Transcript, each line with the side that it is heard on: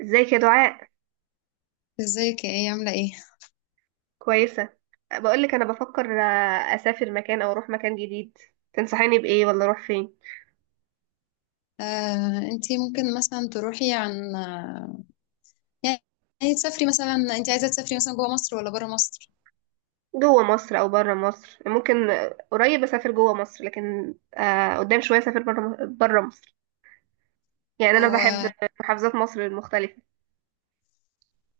right: ازيك يا دعاء؟
left: ازيك يا ايه عاملة ايه؟
right: كويسة. بقولك انا بفكر اسافر مكان او اروح مكان جديد. تنصحيني بايه ولا اروح فين؟
left: انتي ممكن مثلا تروحي عن آه، يعني تسافري مثلا انت عايزة تسافري مثلا جوه مصر ولا بره مصر؟
right: جوه مصر او بره مصر، ممكن قريب اسافر جوه مصر، لكن قدام شوية اسافر بره مصر. يعني انا بحب
left: هو
right: محافظات مصر المختلفة.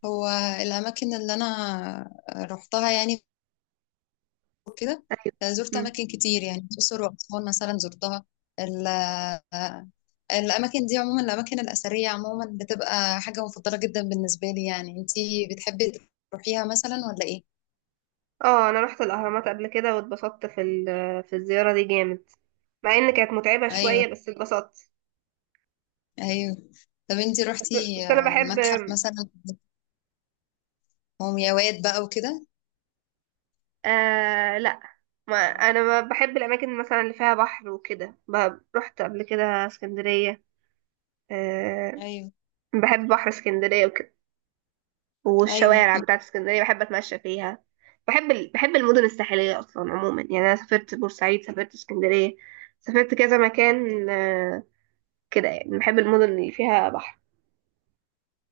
left: هو الأماكن اللي أنا رحتها يعني كده.
right: ايوه.
left: زرت
right: مم.
left: أماكن كتير يعني الأقصر وأسوان مثلا زرتها. ال- آه، الأماكن دي عموما الأماكن الأثرية عموما بتبقى حاجة مفضلة جدا بالنسبة لي، يعني انتي بتحبي تروحيها مثلا ولا ايه؟
right: اه، انا رحت الاهرامات قبل كده واتبسطت في في الزيارة دي جامد. مع ان كانت متعبة
left: ايوه،
right: شوية، بس اتبسطت.
left: ايوه، طب انتي
right: بس
left: روحتي
right: بس انا بحب.
left: متحف مثلا ومياوات بقى وكده؟
right: آه، لا. ما انا ما بحب الاماكن مثلا اللي فيها بحر وكده، رحت قبل كده اسكندريه. آه.
left: ايوه،
right: بحب بحر اسكندريه وكده،
left: ايوه،
right: والشوارع بتاعت اسكندريه بحب اتمشى فيها. بحب المدن الساحليه اصلا عموما، يعني انا سافرت بورسعيد، سافرت اسكندريه، سافرت كذا مكان كده، يعني بحب المدن اللي فيها بحر.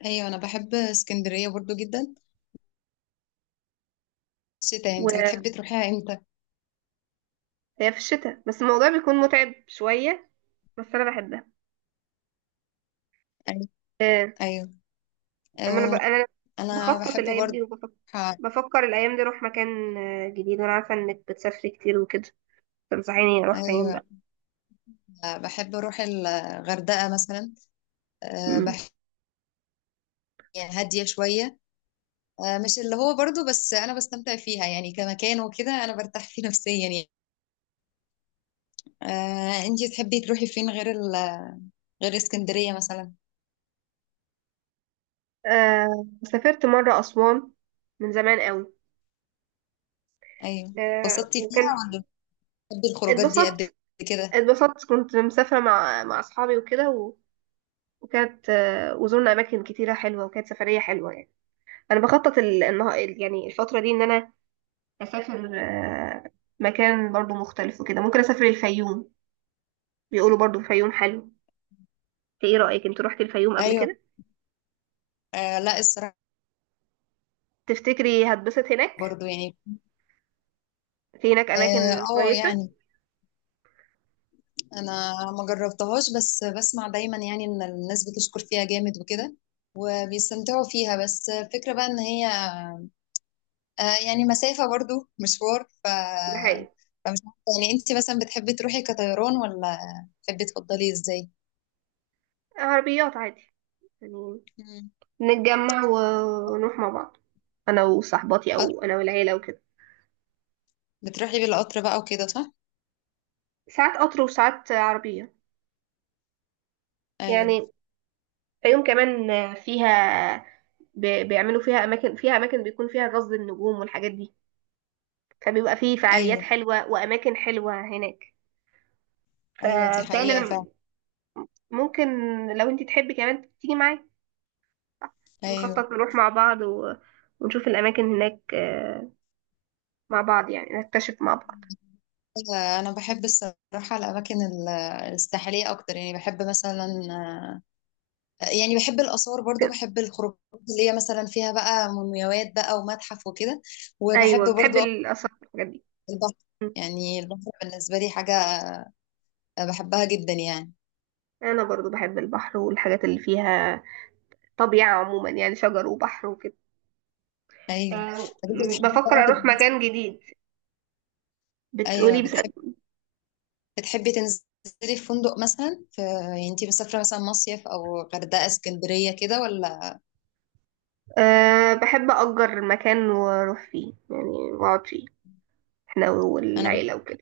left: ايوه انا بحب اسكندريه برضو جدا. الشتاء انتي
right: وهي
left: بتحبي تروحيها امتى؟
right: في الشتاء، بس الموضوع بيكون متعب شويه، بس انا بحبها.
left: ايوه،
right: آه،
left: ايوه،
right: اما
left: آه
right: انا
left: انا
right: بخطط
left: بحب
right: الايام
left: برضو.
right: دي وبفكر.
left: أروح-
right: بفكر الايام دي اروح مكان جديد، وانا عارفه انك بتسافري كتير وكده. تنصحيني اروح فين
left: ايوه،
right: بقى؟
left: بحب اروح الغردقه مثلا. آه
right: مم.
left: بحب يعني هاديه شويه. آه مش اللي هو برضو، بس انا بستمتع فيها يعني كمكان وكده، انا برتاح فيه نفسيا يعني. آه انتي تحبي تروحي فين غير ال... غير اسكندريه مثلا؟
right: سافرت مره اسوان، من زمان قوي.
left: ايوه،
right: آه
left: اتبسطتي فيها
right: وكان
left: ولا؟ بتحبي الخروجات دي قد
right: اتبسطت
left: كده؟
right: اتبسطت كنت مسافره مع اصحابي وكده وكانت وزورنا اماكن كتيره حلوه، وكانت سفريه حلوه يعني. انا بخطط يعني الفتره دي ان انا اسافر مكان برضو مختلف وكده، ممكن اسافر الفيوم. بيقولوا برضو الفيوم حلو. ايه رأيك؟ انت روحتي الفيوم قبل
left: ايوه،
right: كده؟
left: آه لا الصراحة
right: تفتكري هتبسط هناك؟
left: برضو يعني.
right: في هناك
left: اه،
right: اماكن كويسة.
left: يعني انا ما جربتهاش بس بسمع دايما يعني ان الناس بتشكر فيها جامد وكده وبيستمتعوا فيها، بس الفكرة بقى ان هي آه يعني مسافة برضو مشوار. ف
right: ده حقيقي.
left: فمش عارفة يعني، انت مثلا بتحبي تروحي كطيران ولا بتحبي تفضلي ازاي؟
right: عربيات عادي يعني.
left: مم.
right: نتجمع ونروح مع بعض، انا وصاحباتي
left: قط-
right: او انا والعيلة وكده.
left: بتروحي بالقطر بقى وكده صح؟
right: ساعات قطر وساعات عربية
left: ايوه،
right: يعني. الفيوم كمان فيها، بيعملوا فيها اماكن بيكون فيها غزل النجوم والحاجات دي. فبيبقى فيه فعاليات
left: ايوه،
right: حلوة واماكن حلوة هناك.
left: ايوه دي
right: فبتهيألي
left: حقيقة
right: أنا
left: فعلا.
right: ممكن، لو انت تحبي كمان تيجي معايا،
left: ايوه
right: نخطط نروح مع بعض ونشوف الأماكن هناك مع بعض، يعني نكتشف مع بعض
left: انا بحب الصراحه الاماكن الساحليه اكتر، يعني بحب مثلا، يعني بحب الاثار برضو،
right: كده.
left: بحب الخروجات اللي هي مثلا فيها بقى مومياوات بقى ومتحف وكده، وبحب
right: أيوة، بتحب
left: برضو أكتر
right: الآثار والحاجات دي.
left: البحر.
right: م.
left: يعني البحر بالنسبه لي حاجه بحبها جدا يعني.
right: أنا برضو بحب البحر والحاجات اللي فيها طبيعة عموما، يعني شجر وبحر وكده.
left: ايوه،
right: آه،
left: طب انت بتحبي بقى
right: بفكر أروح مكان جديد،
left: ايوه
right: بتقولي بس.
left: بتحبي، بتحبي تنزلي في فندق مثلا، في يعني انت مسافره مثلا مصيف او غردقه اسكندريه كده ولا؟
right: أه، بحب أجر مكان وأروح فيه يعني، وأقعد فيه احنا
left: انا
right: والعيلة وكده.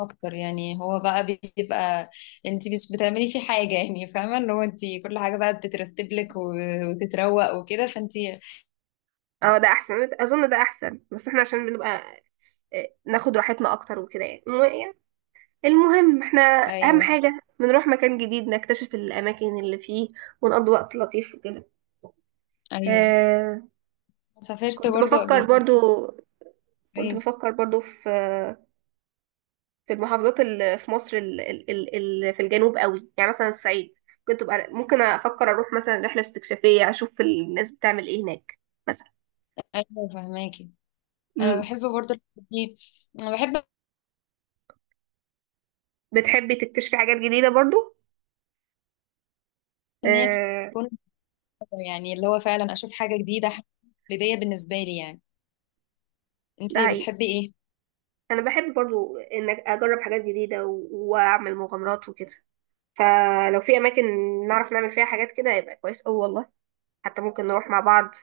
left: اكتر يعني، هو بقى بيبقى انت مش بتعملي فيه حاجه يعني، فاهمه اللي هو انت كل حاجه بقى بتترتب لك وتتروق وكده فانت.
right: اه، ده احسن، اظن ده احسن، بس احنا عشان بنبقى ناخد راحتنا اكتر وكده يعني. المهم احنا، اهم
left: ايوه،
right: حاجة بنروح مكان جديد نكتشف الاماكن اللي فيه ونقضي وقت لطيف وكده.
left: ايوه،
right: آه
left: سافرت
right: كنت
left: برضو قبل
right: بفكر
left: كده.
right: برضو كنت
left: ايوه،
right: بفكر برضو في المحافظات اللي في مصر اللي في الجنوب قوي، يعني مثلا الصعيد. كنت بقى ممكن افكر اروح مثلا رحلة استكشافية، اشوف الناس بتعمل ايه هناك مثلا.
left: ايوه فهماكي. انا
right: امم.
left: بحب برضو الحاجات دي، انا بحب
right: بتحبي تكتشفي حاجات جديدة برضو؟
left: ان هي
right: آه،
left: تكون، يعني اللي هو فعلا اشوف حاجه جديده، حاجة بدايه بالنسبه لي يعني. انت
right: ده حقيقي.
left: بتحبي ايه؟
right: انا بحب برضو ان اجرب حاجات جديدة واعمل مغامرات وكده. فلو في اماكن نعرف نعمل فيها حاجات كده، يبقى كويس أوي والله. حتى ممكن نروح مع بعض،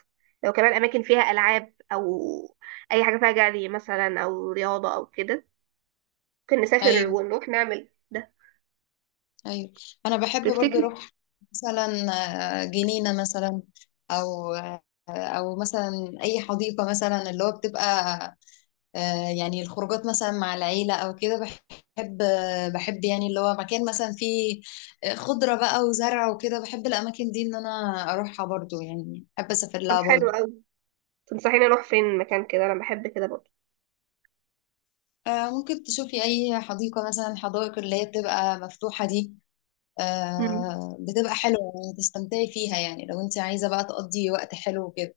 right: لو كمان اماكن فيها العاب او اي حاجه فيها جري مثلا او رياضه او كده، ممكن نسافر
left: ايوه،
right: ونروح نعمل ده.
left: ايوه، انا بحب برضو
right: تفتكري؟
left: اروح مثلا جنينه مثلا، او او مثلا اي حديقه مثلا، اللي هو بتبقى يعني الخروجات مثلا مع العيله او كده، بحب بحب يعني اللي هو مكان مثلا فيه خضره بقى وزرع وكده. بحب الاماكن دي ان انا اروحها برضو، يعني بحب اسافر
right: طب
left: لها
right: حلو
left: برضو.
right: أوي. تنصحيني اروح فين مكان كده؟ انا بحب كده برضه.
left: ممكن تشوفي اي حديقه مثلا، الحدائق اللي هي بتبقى مفتوحه دي
right: مم.
left: بتبقى حلوه يعني تستمتعي فيها، يعني لو انت عايزه بقى تقضي وقت حلو وكده.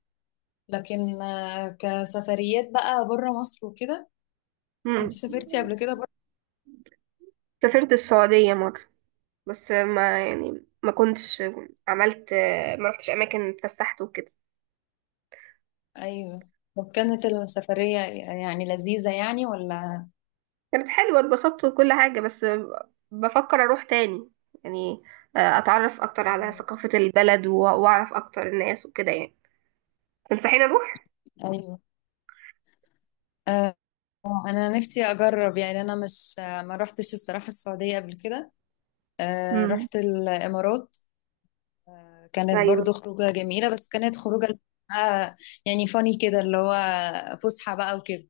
left: لكن كسفريات بقى بره مصر وكده، انت
right: مم.
left: سافرتي قبل كده؟
right: سافرت السعوديه مره، بس ما يعني ما كنتش عملت، ما رحتش اماكن اتفسحت وكده.
left: ايوه، وكانت السفرية يعني لذيذة يعني ولا؟
right: كانت حلوة، اتبسطت وكل حاجة، بس بفكر أروح تاني يعني. أتعرف أكتر على
left: ايوه،
right: ثقافة البلد وأعرف أكتر الناس وكده يعني. تنصحيني أروح؟
left: ايوه، آه انا نفسي اجرب، يعني انا مش ما رحتش الصراحة السعودية قبل كده. آه
right: مم.
left: رحت الامارات، كانت
right: أيوة.
left: برضو خروجة جميلة بس كانت خروجة آه يعني فاني كده اللي هو فسحة بقى وكده،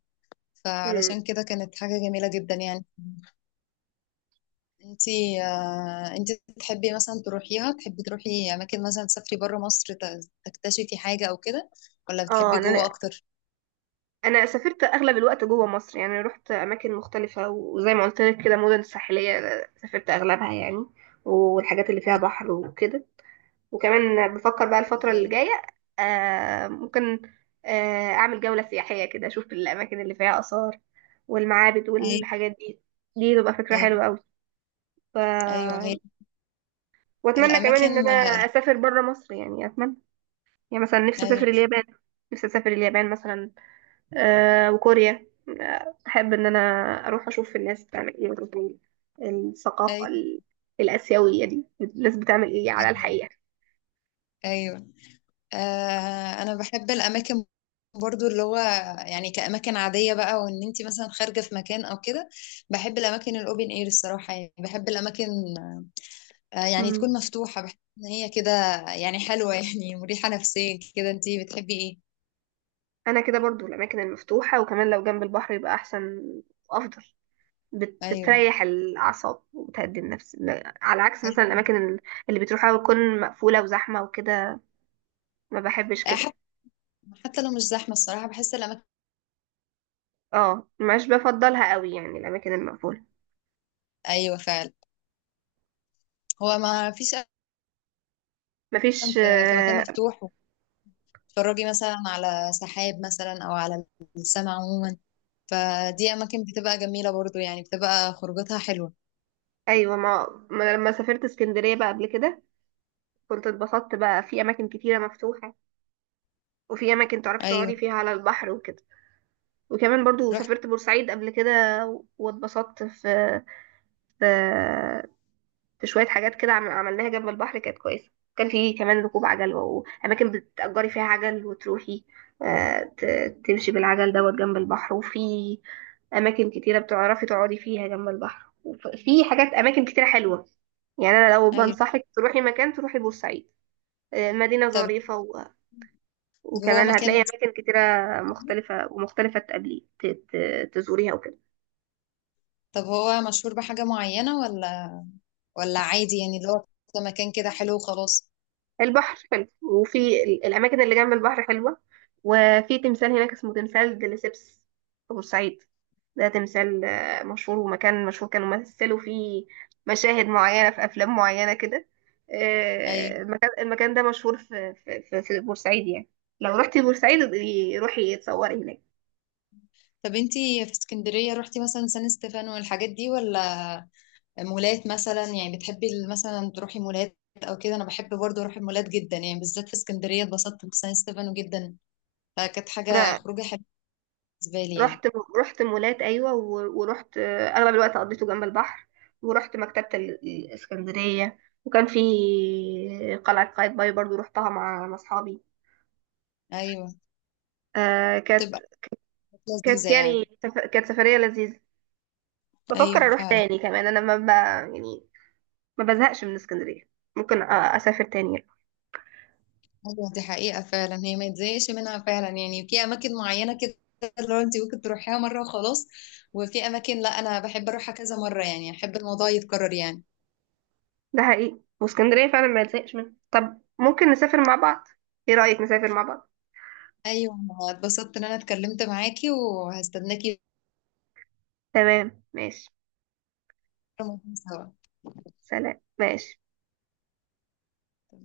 right: مم.
left: فعلشان كده كانت حاجة جميلة جدا يعني. انتي آه انتي تحبي مثلا تروحيها، تحبي تروحي اماكن مثلا تسافري بره مصر تكتشفي حاجة او كده، ولا
right: اه،
left: بتحبي جوه
right: انا
left: اكتر؟
right: انا سافرت اغلب الوقت جوه مصر، يعني رحت اماكن مختلفه وزي ما قلت لك كده مدن ساحليه. سافرت اغلبها يعني، والحاجات اللي فيها
left: ايوه،
right: بحر وكده. وكمان بفكر بقى الفترة اللي
left: ايوه،
right: جاية، ممكن أعمل جولة سياحية كده، أشوف الأماكن اللي فيها آثار والمعابد والحاجات دي. دي تبقى فكرة
left: ايوه،
right: حلوة أوي. ف...
left: ايوه، أيوة، أيوة، أيوة، أيوة، هي
right: وأتمنى كمان إن
left: الاماكن.
right: أنا
left: ايوه،
right: أسافر برا مصر، يعني أتمنى. يعني مثلا نفسي أسافر اليابان مثلا. وكوريا. أحب إن أنا أروح أشوف الناس بتعمل إيه، وأشوف الثقافة
left: ايوه،
right: الآسيوية دي، الناس بتعمل إيه على
left: ايوه،
right: الحقيقة.
left: ايوه، آه انا بحب الاماكن برضو، اللي هو يعني كاماكن عاديه بقى، وان انت مثلا خارجه في مكان او كده، بحب الاماكن الاوبن اير الصراحه. يعني بحب الاماكن آه يعني تكون مفتوحه، بحس ان هي كده يعني حلوه يعني مريحه نفسيا كده. انت بتحبي ايه؟
right: انا كده برضو الاماكن المفتوحه، وكمان لو جنب البحر يبقى احسن وافضل.
left: ايوه،
right: بتريح الاعصاب وبتهدي النفس، لا، على عكس مثلا
left: ايوه،
right: الاماكن اللي بتروحها بتكون مقفوله وزحمه وكده. ما بحبش
left: آه، حتى
right: كده.
left: حتى لو مش زحمه الصراحه بحس الاماكن.
right: اه، مش بفضلها قوي يعني الاماكن المقفوله.
left: ايوه فعلا، هو ما فيش أحسن
right: مفيش
left: في في مكان مفتوح، تتفرجي مثلا على سحاب مثلا او على السماء عموما، فدي اماكن بتبقى جميله برضو، يعني بتبقى خروجاتها حلوه.
right: ايوه، ما أنا لما سافرت اسكندريه بقى قبل كده، كنت اتبسطت بقى في اماكن كتيره مفتوحه، وفي اماكن تعرفي
left: ايوه
right: تقعدي فيها على البحر وكده. وكمان برضو
left: رحت.
right: سافرت بورسعيد قبل كده، واتبسطت في في شوية حاجات كده عملناها جنب البحر، كانت كويسة. كان في كمان ركوب عجل وأماكن بتأجري فيها عجل وتروحي، تمشي بالعجل دوت جنب البحر، وفي أماكن كتيرة بتعرفي تقعدي فيها جنب البحر، وفي حاجات أماكن كتيرة حلوة. يعني أنا لو
left: ايوه،
right: بنصحك تروحي مكان، تروحي بورسعيد. مدينة
left: طب.
right: ظريفة
left: طب هو
right: وكمان
left: مكان
right: هتلاقي أماكن كتيرة
left: مشهور؟
right: مختلفة ومختلفة تقابلي تزوريها وكده.
left: طب هو مشهور بحاجه معينه ولا، ولا عادي يعني اللي هو مكان كده حلو وخلاص؟
right: البحر حلو، وفي الأماكن اللي جنب البحر حلوة. وفي تمثال هناك اسمه تمثال دليسيبس في بورسعيد. ده تمثال مشهور، ومكان مشهور كانوا مثلوا فيه مشاهد معينة في أفلام معينة كده.
left: ايوه،
right: المكان ده مشهور في بورسعيد يعني. لو رحتي بورسعيد، ابقي روحي اتصوري هناك.
left: طب انتي في اسكندريه رحتي مثلا سان ستيفانو والحاجات دي ولا؟ مولات مثلا، يعني بتحبي مثلا تروحي مولات او كده؟ انا بحب برضو اروح المولات جدا يعني، بالذات في اسكندريه اتبسطت بسان ستيفانو جدا، فكانت حاجه خروجه حلوه بالنسبة لي يعني.
right: رحت رحت مولات، ايوه، ورحت اغلب الوقت قضيته جنب البحر. ورحت مكتبه الاسكندريه. وكان في قلعه قايتباي، برضو رحتها مع اصحابي.
left: أيوة،
right: آه كانت
left: تبقى حاجات
right: كانت
left: لذيذة
right: يعني
left: يعني.
right: كانت سفريه لذيذه. بفكر
left: أيوة
right: اروح
left: فعلا،
right: تاني كمان، انا ما ب... يعني ما بزهقش من اسكندريه، ممكن اسافر تاني يعني.
left: أيوة دي حقيقة فعلا، هي ما تزهقش منها فعلا يعني. في أماكن معينة كده اللي هو أنت ممكن تروحيها مرة وخلاص، وفي أماكن لا، أنا بحب أروحها كذا مرة يعني، أحب الموضوع يتكرر يعني.
right: ده حقيقي، واسكندريه فعلا ما بزهقش منها، طب ممكن نسافر مع بعض. ايه رايك نسافر مع بعض؟
left: أيوة، أنا اتبسطت إن أنا اتكلمت معاكي، وهستناكي
right: تمام، ماشي.
left: مرة سوا.
right: سلام، ماشي.